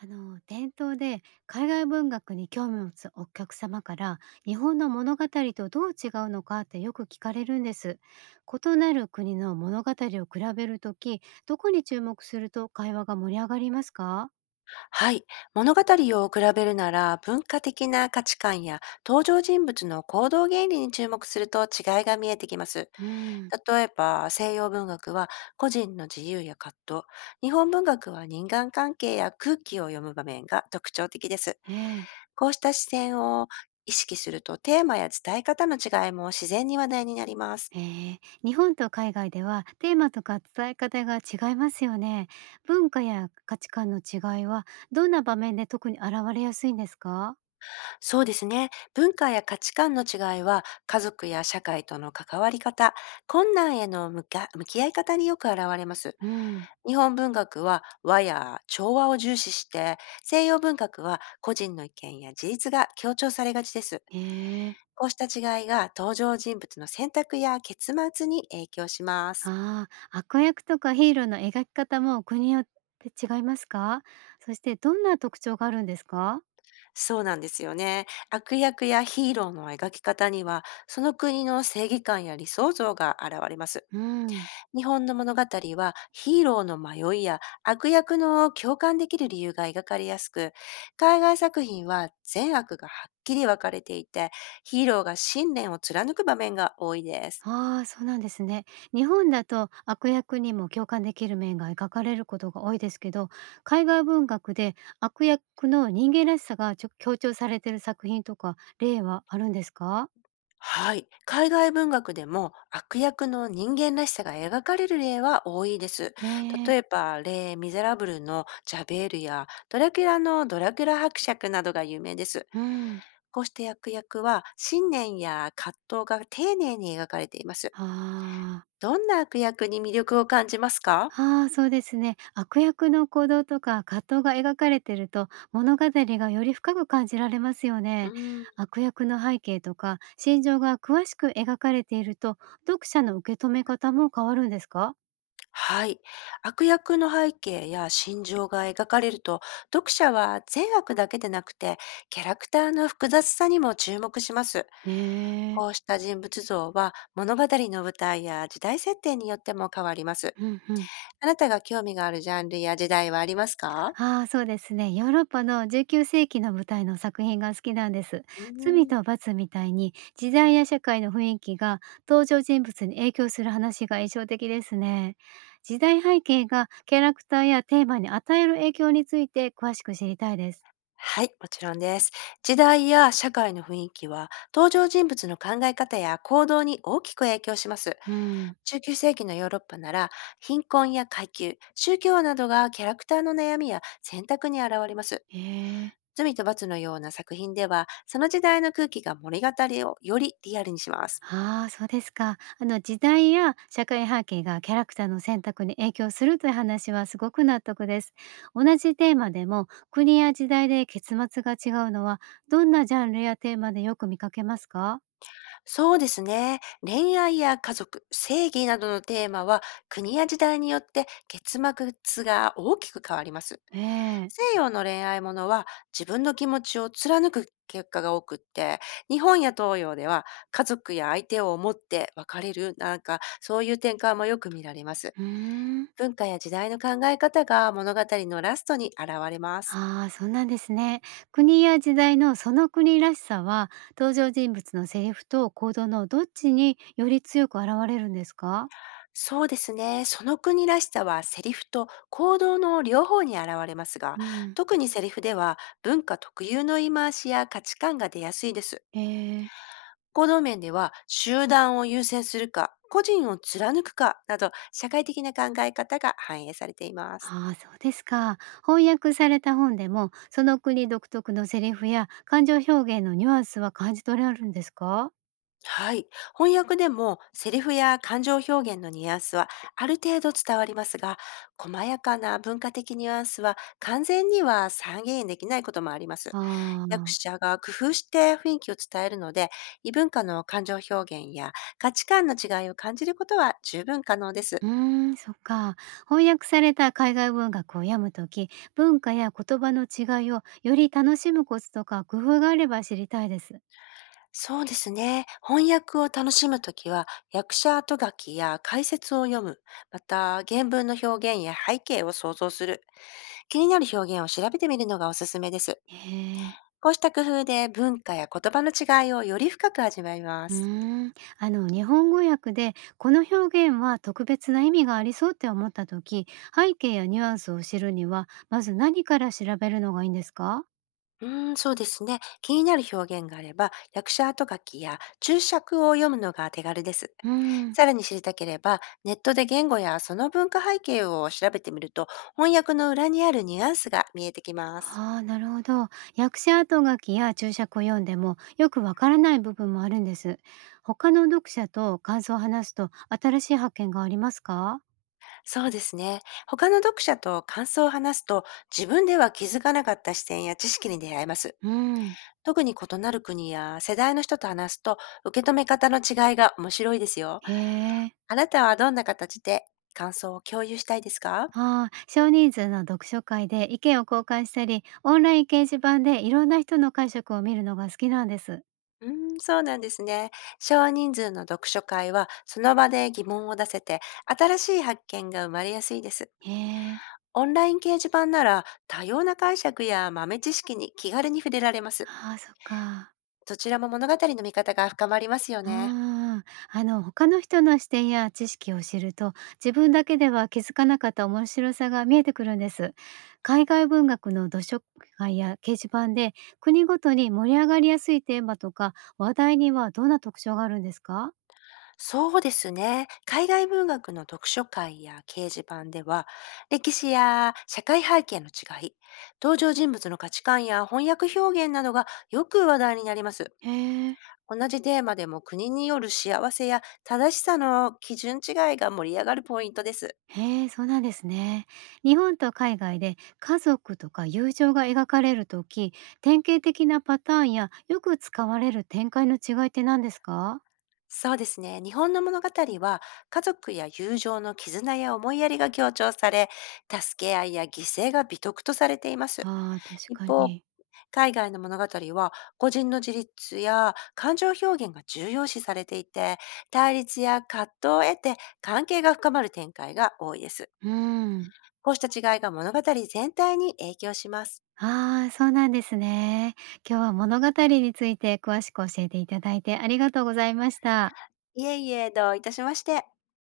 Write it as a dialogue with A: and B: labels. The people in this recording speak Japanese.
A: 店頭で海外文学に興味を持つお客様から日本の物語とどう違うのかってよく聞かれるんです。異なる国の物語を比べるとき、どこに注目すると会話が盛り上がりますか？
B: はい。物語を比べるなら、文化的な価値観や登場人物の行動原理に注目すると違いが見えてきます。
A: うん、
B: 例えば、西洋文学は個人の自由や葛藤、日本文学は人間関係や空気を読む場面が特徴的です。
A: ええ。
B: こうした視点を意識すると、テーマや伝え方の違いも自然に話題になります。
A: ええ、日本と海外ではテーマとか伝え方が違いますよね。文化や価値観の違いは、どんな場面で特に現れやすいんですか？
B: そうですね。文化や価値観の違いは、家族や社会との関わり方、困難への向き合い方によく現れます。
A: うん。
B: 日本文学は和や調和を重視して、西洋文学は個人の意見や自立が強調されがちです。
A: ええ。
B: こうした違いが登場人物の選択や結末に影響します。
A: ああ、悪役とかヒーローの描き方も国によって違いますか？そしてどんな特徴があるんですか？
B: そうなんですよね。悪役やヒーローの描き方には、その国の正義感や理想像が現れます。
A: うん。
B: 日本の物語はヒーローの迷いや悪役の共感できる理由が描かれやすく、海外作品は善悪がはっきり分かれていて、ヒーローが信念を貫く場面が多いです。
A: ああ、そうなんですね。日本だと悪役にも共感できる面が描かれることが多いですけど、海外文学で悪役の人間らしさが強調されている作品とか例はあるんですか？
B: はい。海外文学でも悪役の人間らしさが描かれる例は多いです。
A: ね
B: 例え
A: え、
B: ば、レイ・ミゼラブルのジャベールやドラキュラのドラキュラ伯爵などが有名です。
A: うん。
B: こうして悪役は信念や葛藤が丁寧に描かれています。
A: ああ。
B: どんな悪役に魅力を感じますか？
A: ああ、そうですね。悪役の行動とか葛藤が描かれてると物語がより深く感じられますよ
B: う
A: ね。
B: ーん。
A: 悪役の背景とか心情が詳しく描かれていると、読者の受け止め方も変わるんですか？
B: はい。悪役の背景や心情が描かれると、読者は善悪だけでなくて、キャラクターの複雑さにも注目します。
A: へえ。
B: こうした人物像は、物語の舞台や時代設定によっても変わります。
A: うんうん。
B: あなたが興味があるジャンルや時代はありますか？
A: ああ、そうですね。ヨーロッパの19世紀の舞台の作品が好きなんです。
B: う
A: 罪
B: ーん。
A: と罰みたいに時代や社会の雰囲気が登場人物に影響する話が印象的ですね。時代背景がキャラクターやテーマに与える影響について詳しく知りたいです。
B: はい、もちろんです。時代や社会の雰囲気は、登場人物の考え方や行動に大きく影響します。
A: うん。
B: 中9世紀のヨーロッパなら、貧困や階級、宗教などがキャラクターの悩みや選択に現れます。
A: へえ。
B: 罪と罰のような作品では、その時代の空気が物語をよりリアルにします。
A: ああ、そうですか。時代や社会背景がキャラクターの選択に影響するという話はすごく納得です。同じテーマでも国や時代で結末が違うのは、どんなジャンルやテーマでよく見かけますか？
B: そうですね。恋愛や家族、正義などのテーマは国や時代によって結末が大きく変わります。
A: ええ。
B: 西洋の恋愛ものは自分の気持ちを貫く結果が多くって、日本や東洋では家族や相手を思って別れるなんかそういう展開もよく見られます。
A: うーん。
B: 文化や時代の考え方が物語のラストに現れます。
A: ああ、そうなんですね。国や時代のその国らしさは、登場人物のセリフと行動のどっちにより強く現れるんですか？
B: そうですね。その国らしさはセリフと行動の両方に現れますが、
A: うん。
B: 特にセリフでは文化特有の言い回しや価値観が出やすいです。
A: ええ。
B: 行動面では集団を優先するか、個人を貫くかなど社会的な考え方が反映されています。
A: ああ、そうですか。翻訳された本でも、その国独特のセリフや感情表現のニュアンスは感じ取れるんですか？
B: はい。翻訳でもセリフや感情表現のニュアンスはある程度伝わりますが、細やかな文化的ニュアンスは完全には再現できないこともあります。
A: あ
B: 役
A: あ、
B: 者が工夫して雰囲気を伝えるので、異文化の感情表現や価値観の違いを感じることは十分可能です。
A: うーん、そっか。翻訳された海外文学を読むとき、文化や言葉の違いをより楽しむコツとか工夫があれば知りたいです。
B: そうですね。翻訳を楽しむときは、役者後書きや解説を読む、また原文の表現や背景を想像する、気になる表現を調べてみるのがおすすめです。
A: へえ。
B: こうした工夫で文化や言葉の違いをより深く味わいま
A: う
B: す。
A: ーん、日本語訳でこの表現は特別な意味がありそうって思った時、背景やニュアンスを知るにはまず何から調べるのがいいんですか？
B: そうですね。気になる表現があれば、役者後書きや注釈を読むのが手軽です。
A: うん。
B: さらに知りたければ、ネットで言語やその文化背景を調べてみると、翻訳の裏にあるニュアンスが見えてきます。
A: はあ、なるほど。訳者後書きや注釈を読んでもよくわからない部分もあるんです。他の読者と感想を話すと新しい発見がありますか？
B: そうですね。他の読者と感想を話すと、自分では気づかなかった視点や知識に出会えます。
A: うん。
B: 特に異なる国や世代の人と話すと、受け止め方の違いが面白いですよ。
A: へえ。
B: あなたはどんな形で感想を共有したいですか。
A: ああ、少人数の読書会で意見を交換したり、オンライン掲示板でいろんな人の解釈を見るのが好きなんです。
B: うーそうなんですね。少人数の読書会は、その場で疑問を出せて、新しい発見が生まれやすいです。
A: へえ。
B: オンライン掲示板なら、多様な解釈や豆知識に気軽に触れられます。
A: ああ、そっか。
B: どちらも物語の見方が深まりますよね。
A: ああ、他の人の視点や知識を知ると、自分だけでは気づかなかった面白さが見えてくるんです。海外文学の読書会や掲示板で、国ごとに盛り上がりやすいテーマとか話題にはどんな特徴があるんですか？
B: そうですね。海外文学の読書会や掲示板では、歴史や社会背景の違い、登場人物の価値観や翻訳表現などがよく話題になります。
A: へえ、
B: 同じテーマでも国による幸せや正しさの基準違いが盛り上がるポイントです。
A: へえ、そうなんですね。日本と海外で家族とか友情が描かれるとき、典型的なパターンやよく使われる展開の違いって何ですか？
B: そうですね。日本の物語は家族や友情の絆や思いやりが強調され、助け合いや犠牲が美徳とされています。
A: ああー、確
B: 一
A: か
B: 方、
A: に。
B: 海外の物語は個人の自立や感情表現が重要視されていて、対立や葛藤を得て関係が深まる展開が多いです。
A: うん。
B: こうした違いが物語全体に影響します。
A: ああ、そうなんですね。今日は物語について詳しく教えていただいてありがとうございました。
B: いえいえ、どういたしまして。